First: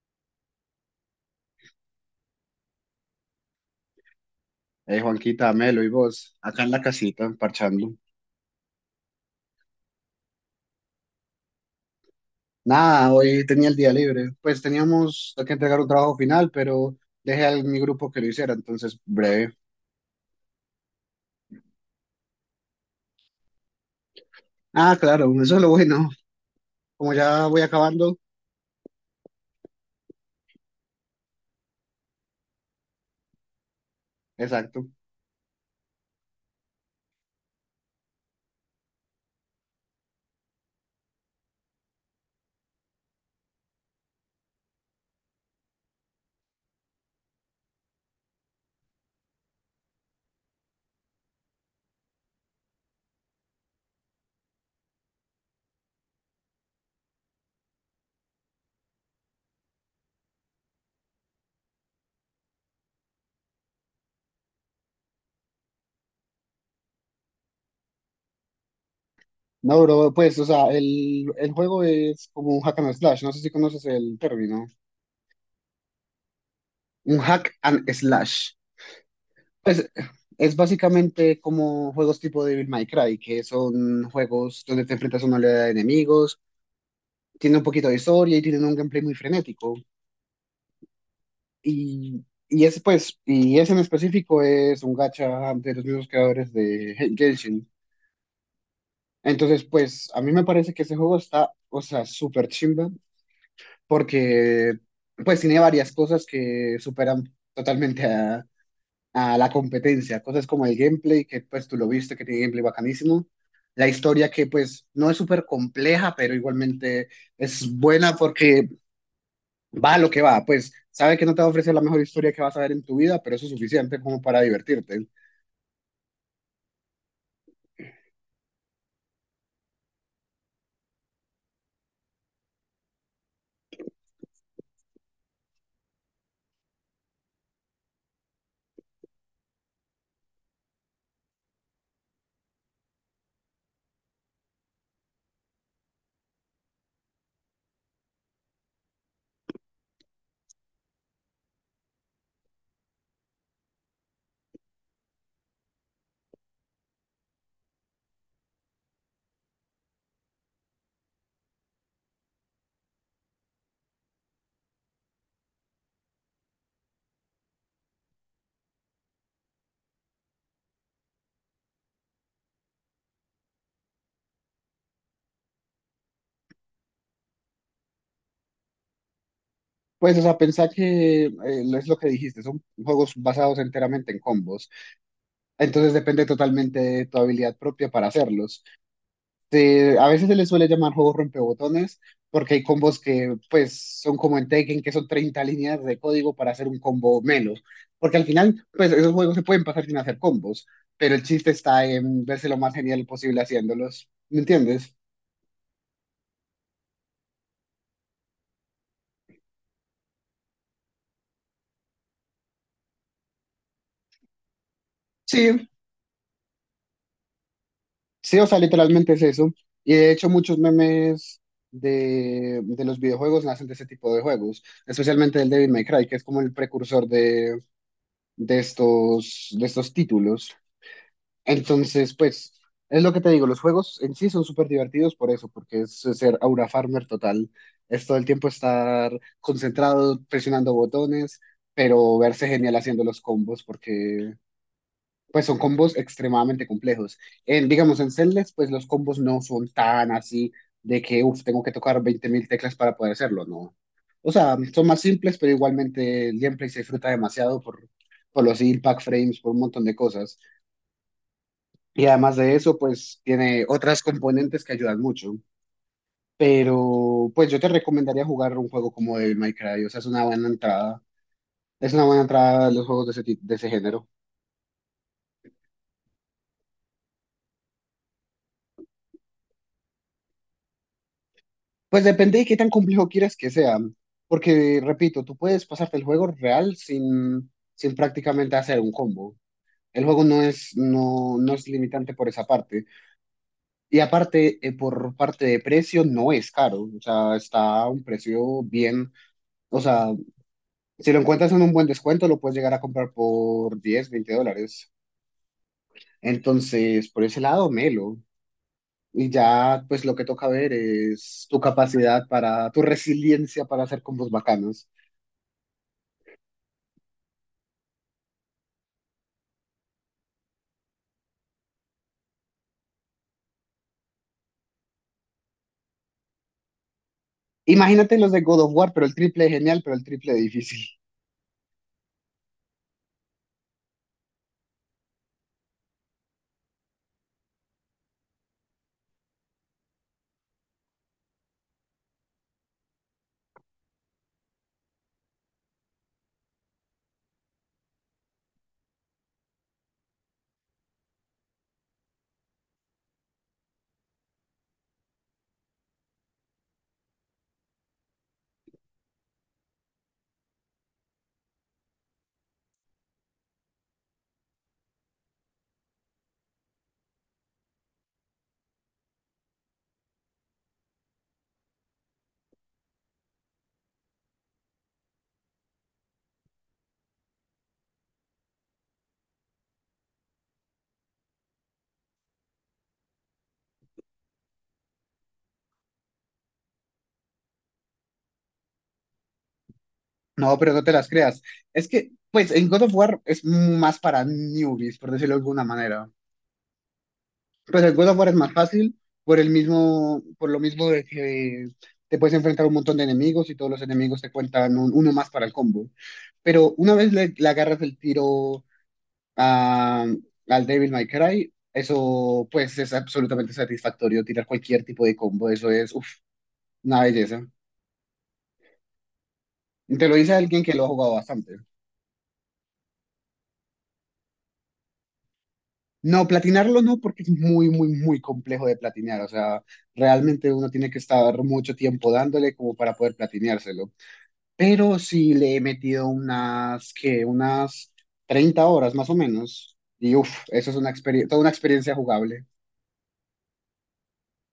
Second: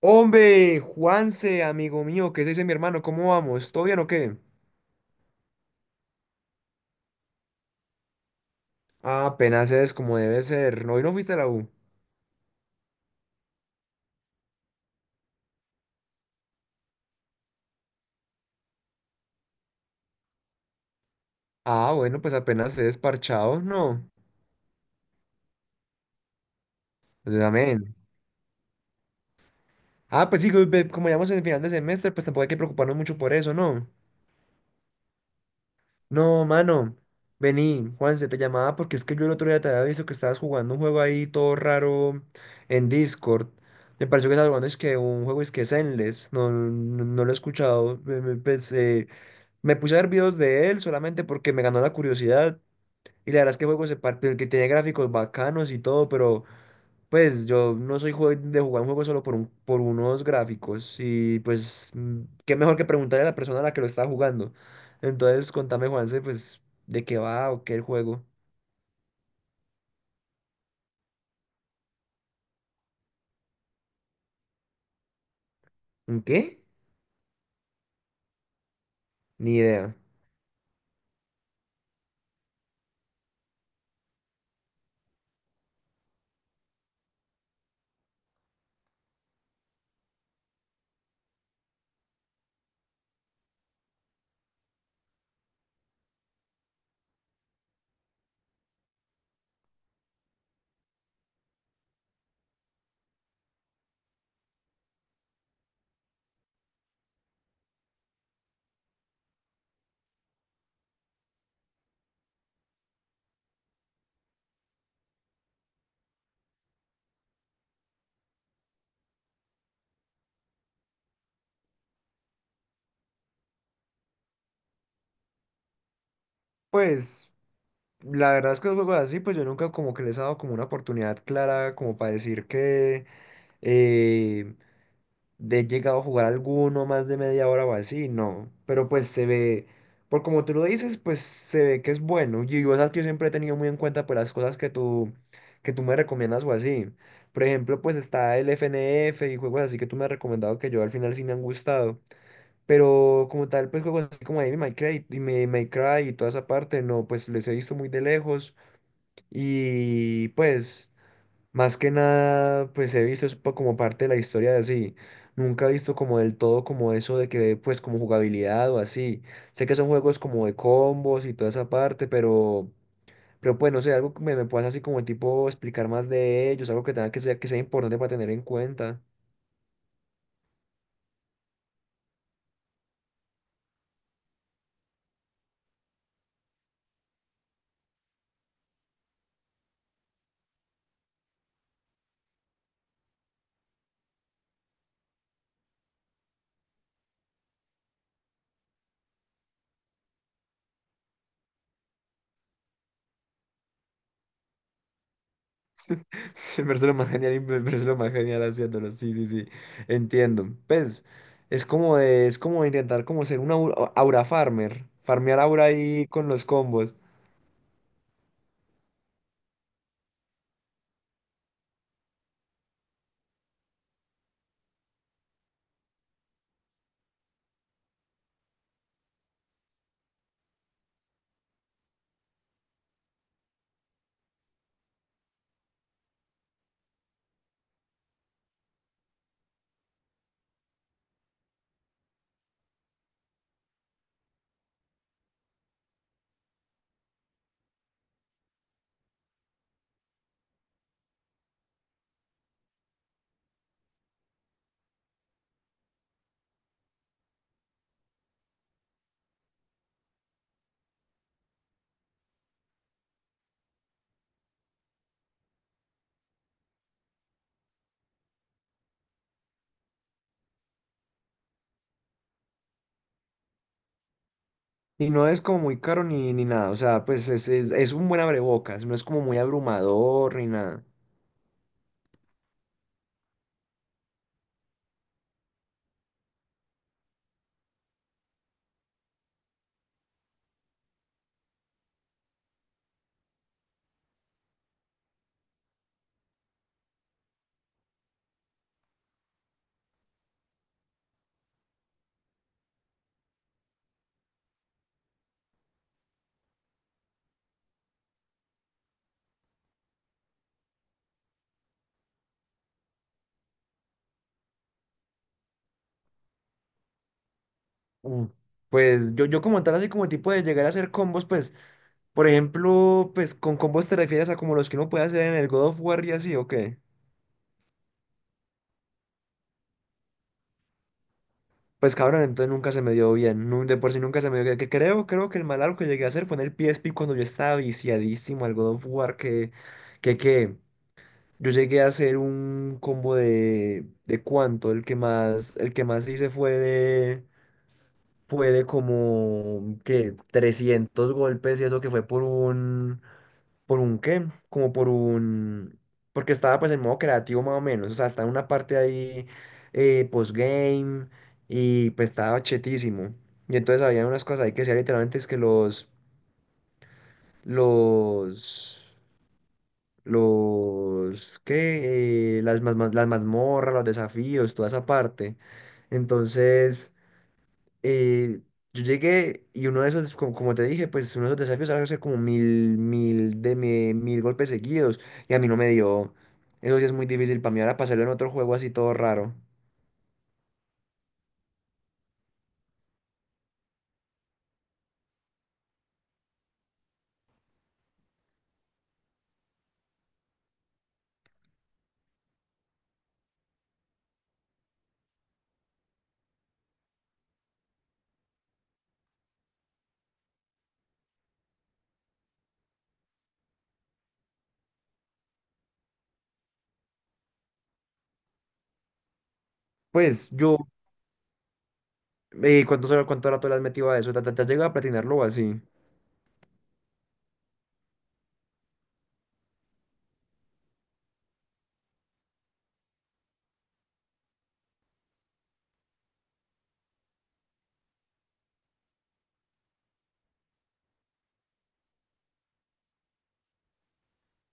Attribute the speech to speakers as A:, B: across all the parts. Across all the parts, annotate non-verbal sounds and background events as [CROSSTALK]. A: Hombre, Juanse, amigo mío, ¿qué se dice mi hermano? ¿Cómo vamos? ¿Todo bien o qué?
B: Juanquita, Melo y vos, acá en la casita, parchando.
A: Ah, apenas es como debe ser. No, hoy no fuiste a la U.
B: Nada, hoy tenía el día libre. Pues teníamos que entregar un trabajo final, pero dejé a mi grupo que lo hiciera, entonces breve.
A: Ah, bueno, pues apenas es parchado, no.
B: Ah, claro, eso es lo bueno. Como
A: Pues,
B: ya voy
A: amén.
B: acabando,
A: Ah, pues sí, pues, como ya vamos en el final de semestre, pues tampoco hay que preocuparnos mucho por eso, ¿no?
B: exacto.
A: No, mano. Vení, Juanse, te llamaba porque es que yo el otro día te había visto que estabas jugando un juego ahí todo raro en Discord. Me pareció que estabas jugando es que un juego es que Zenless. No, no, no lo he escuchado. Pues, me puse a ver videos de él solamente porque me ganó la curiosidad. Y la verdad es que el juego se parte, que tiene gráficos bacanos y todo, pero pues yo no soy de jugar un juego solo por, un, por unos gráficos. Y pues, qué mejor que preguntarle a la persona a la que lo está jugando. Entonces, contame, Juanse, pues, de qué va o qué el juego.
B: No, bro, pues, o sea, el juego es como un hack and slash. No sé si conoces el término.
A: ¿Un qué?
B: Un hack and slash.
A: Ni
B: Pues
A: idea.
B: es básicamente como juegos tipo Devil May Cry, que son juegos donde te enfrentas a una oleada de enemigos. Tiene un poquito de historia y tienen un gameplay muy frenético. Y, y ese en específico es un gacha de los mismos creadores de Genshin. Entonces, pues, a mí me parece que ese juego está, o sea, súper chimba, porque, pues, tiene varias cosas que superan totalmente a la competencia. Cosas como el gameplay, que, pues, tú lo viste, que tiene gameplay bacanísimo. La historia, que pues no es súper compleja, pero igualmente es buena porque va lo que va. Pues sabe que no te va a ofrecer la mejor historia que vas a ver en tu vida, pero eso es suficiente como para divertirte.
A: Pues, la verdad es que los juegos así, pues yo nunca como que les he dado como una oportunidad clara como para decir que eh, de llegado a jugar alguno más de media hora o así, no. Pero pues se ve, por como tú lo dices, pues se ve que es bueno. Y yo, esas que yo siempre he tenido muy en cuenta por las cosas que tú me recomiendas o así. Por ejemplo, pues está el FNF y juegos así que tú me has recomendado que yo al final sí me han gustado. Pero como tal, pues juegos así como Devil May Cry y May Cry y toda esa parte, no, pues les he visto muy de lejos. Y pues. Más que nada, pues he visto eso como parte de la historia de así. Nunca he visto como del todo como eso de que, pues como jugabilidad o así. Sé que son juegos como de combos y toda esa parte, pero pues no sé, algo que me puedas así como tipo explicar más de ellos, algo que tenga que ser, que sea importante para tener en cuenta.
B: Pues, o sea, pensá que es lo que dijiste, son juegos basados enteramente en combos, entonces depende totalmente de tu habilidad propia para hacerlos. A veces se les suele llamar juegos rompebotones porque hay combos que, pues, son como en Tekken, que son 30 líneas de código para hacer un combo melo, porque al final, pues, esos juegos se pueden pasar sin hacer combos, pero el chiste está en verse lo más genial posible haciéndolos, ¿me entiendes?
A: [LAUGHS] Sí, me parece lo más genial, y me parece lo más genial haciéndolo. Sí, sí, sí, entiendo. Pues es como es como intentar como ser un aura farmer, farmear aura
B: Sí,
A: ahí con los combos.
B: sí, o sea, literalmente es eso. Y de hecho, muchos memes de los videojuegos nacen de ese tipo de juegos, especialmente el Devil May Cry, que es como el precursor de, de estos títulos. Entonces, pues, es lo que te digo, los juegos en sí son súper divertidos por eso, porque es ser aura farmer total. Es todo el tiempo estar concentrado, presionando botones, pero verse genial haciendo los combos, porque pues son combos extremadamente complejos. En, digamos, en Celeste, pues los combos no son tan así de que, uff, tengo que tocar 20.000 teclas para poder hacerlo, no. O sea, son más simples, pero igualmente el gameplay se disfruta demasiado por, los impact frames, por un montón de cosas. Y además de eso, pues tiene otras componentes que ayudan mucho. Pero, pues yo te recomendaría jugar un juego como Devil May Cry, o sea, es una buena entrada. Es una buena entrada a los juegos de ese género.
A: Y no es como muy caro ni nada, o sea, pues es un buen abrebocas, no es como muy abrumador ni nada.
B: Pues depende de qué tan complejo quieras que sea, porque repito, tú puedes pasarte el juego real sin prácticamente hacer un combo. El juego no es limitante por esa parte. Y aparte, por parte de precio, no es caro. O sea, está a un precio bien. O sea, si lo encuentras en un buen descuento, lo puedes llegar a comprar por 10, 20 dólares. Entonces, por ese lado, melo. Y ya, pues lo que toca ver es tu capacidad para, tu resiliencia para hacer combos bacanos.
A: Mm. Pues yo como tal, así como tipo de llegar a hacer combos, pues, por ejemplo, pues con combos te refieres a como los que uno puede hacer en el God of War y así, ¿o qué?
B: Imagínate los de God of War, pero el triple de genial, pero el triple de difícil.
A: Pues cabrón, entonces nunca se me dio bien, de por sí nunca se me dio bien, que creo que el mal algo que llegué a hacer fue en el PSP cuando yo estaba viciadísimo al God of War, que, que, yo llegué a hacer un combo ¿de cuánto? El que más hice fue de como que 300 golpes y eso que fue ¿por un qué? Como por un, porque estaba pues en modo creativo más o menos, o sea, estaba en una parte ahí postgame y pues estaba chetísimo. Y entonces había unas cosas ahí que decía literalmente es que los, los, ¿qué? Las mazmorras, los desafíos, toda esa parte. Entonces... eh, yo llegué y uno de esos, como te dije, pues uno de esos desafíos era hacer como mil golpes seguidos y a mí no me dio. Eso sí es muy difícil para mí ahora pasarlo en otro juego así todo raro.
B: No, pero no te las creas. Es que, pues, en God of War es más para newbies, por decirlo de alguna manera. Pues el God of War es más fácil por el mismo, por lo mismo de que te puedes enfrentar a un montón de enemigos y todos los enemigos te cuentan uno más para el combo. Pero una vez le agarras el tiro a, al Devil May Cry, eso, pues, es absolutamente satisfactorio. Tirar cualquier tipo de combo, eso es, uff, una belleza. Te lo
A: Pues
B: dice
A: yo,
B: alguien que lo ha jugado bastante.
A: ¿cuánto rato le has metido a eso? ¿Te has llegado a platinarlo o así?
B: No, platinarlo no, porque es muy, muy, muy complejo de platinear. O sea, realmente uno tiene que estar mucho tiempo dándole como para poder platineárselo. Pero sí le he metido unas 30 horas más o menos. Y uff, eso es una experiencia, toda una experiencia jugable.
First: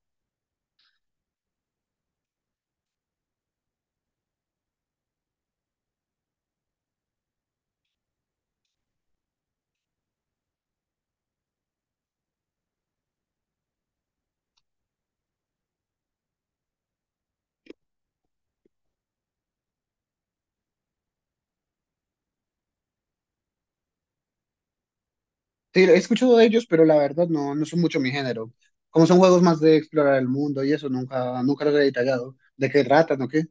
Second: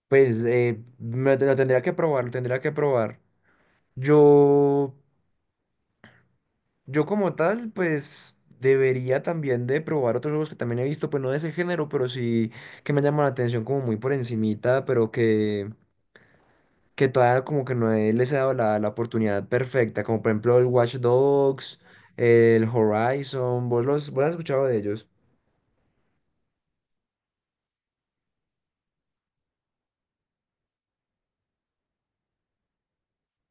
A: Pues lo tendría que probar. Yo Yo como tal, pues debería también de probar otros juegos que también he visto, pues no de ese género, pero sí que me llaman la atención como muy por encimita, pero que todavía como que no he- les he dado la oportunidad perfecta, como por ejemplo el Watch Dogs, el Horizon, ¿vos has escuchado de ellos?
B: Sí, he escuchado de ellos, pero la verdad no son mucho mi género. Como son juegos más de explorar el mundo y eso, nunca, nunca los he detallado. ¿De qué tratan o qué?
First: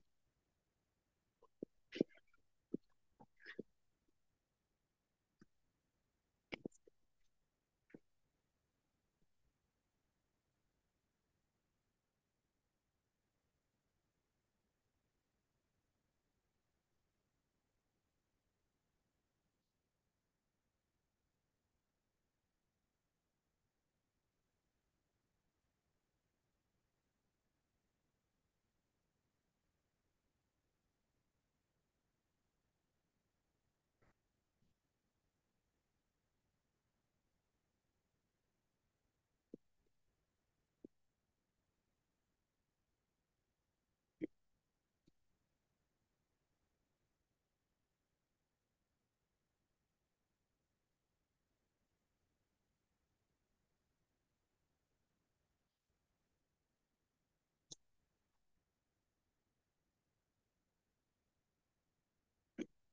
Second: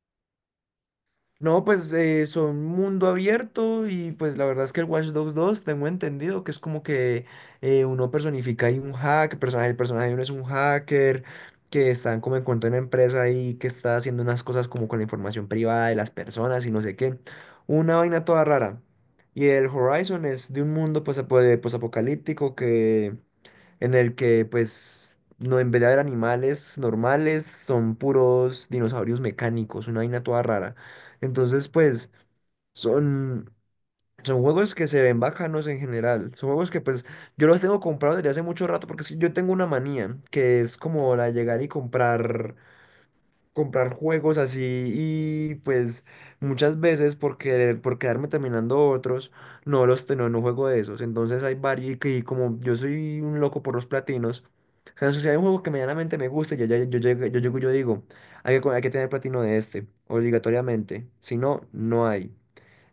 A: No, pues son mundo abierto y pues la verdad es que el Watch Dogs 2 tengo entendido que es como que uno personifica ahí el personaje de uno es un hacker que está como en cuenta de una empresa y que está haciendo unas cosas como con la información privada de las personas y no sé qué. Una vaina toda rara. Y el Horizon es de un mundo pues, posapocalíptico que en el que pues no, en vez de haber animales normales, son puros dinosaurios mecánicos, una vaina toda rara. Entonces pues son son juegos que se ven bacanos en general, son juegos que pues yo los tengo comprados desde hace mucho rato porque es que yo tengo una manía que es como la de llegar y comprar juegos así y pues muchas veces por querer, por quedarme terminando otros, no, no juego de esos. Entonces hay varios y como yo soy un loco por los platinos, o sea, si hay un juego que medianamente me gusta, yo llego y yo digo, hay que tener platino de este, obligatoriamente. Si no, no hay.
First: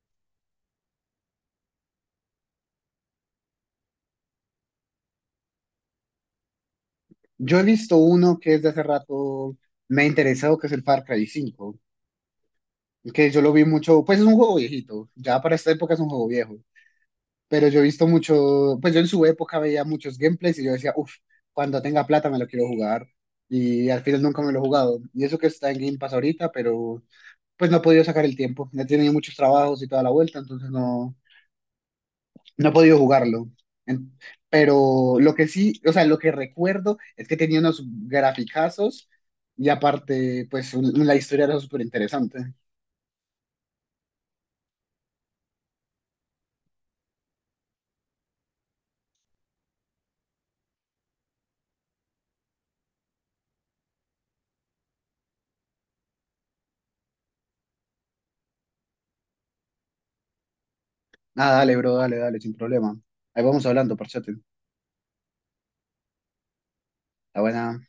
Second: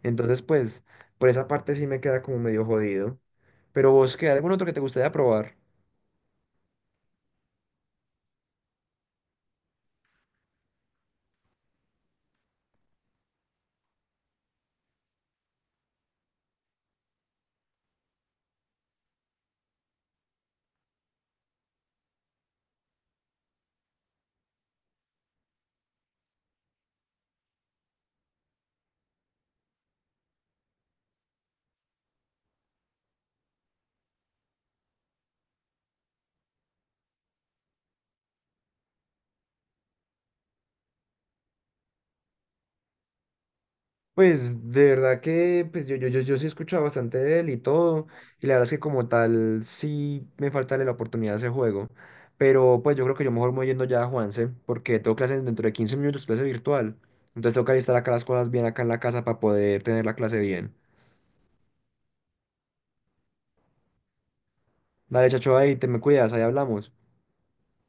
A: Entonces, pues, por esa parte sí me queda como medio jodido. Pero vos, ¿qué? ¿Algún otro que te gustaría probar?
B: Yo he visto uno que desde hace rato me ha interesado, que es el Far Cry 5, que yo lo vi mucho. Pues es un juego viejito, ya para esta época es un juego viejo, pero yo he visto mucho, pues yo en su época veía muchos gameplays y yo decía, uff, cuando tenga plata me lo quiero jugar, y al final nunca me lo he jugado, y eso que está en Game Pass ahorita, pero pues no he podido sacar el tiempo, he tenido muchos trabajos y toda la vuelta, entonces No he podido jugarlo. En- Pero lo que sí, o sea, lo que recuerdo es que tenía unos graficazos y aparte, pues la historia era súper interesante.
A: Pues de verdad que pues yo sí he escuchado bastante de él y todo, y la verdad es que como tal sí me falta la oportunidad de ese juego, pero pues yo creo que yo mejor me voy yendo ya a Juanse, porque tengo clases dentro de 15 minutos, clase virtual, entonces tengo que alistar acá las cosas bien acá en la casa para poder tener la clase bien.
B: Ah, dale, bro, dale, dale, sin problema. Ahí vamos hablando, parchate.
A: Dale, chacho, ahí te me cuidas, ahí hablamos.
B: Está buena.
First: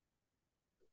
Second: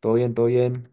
A: Todo bien, todo bien.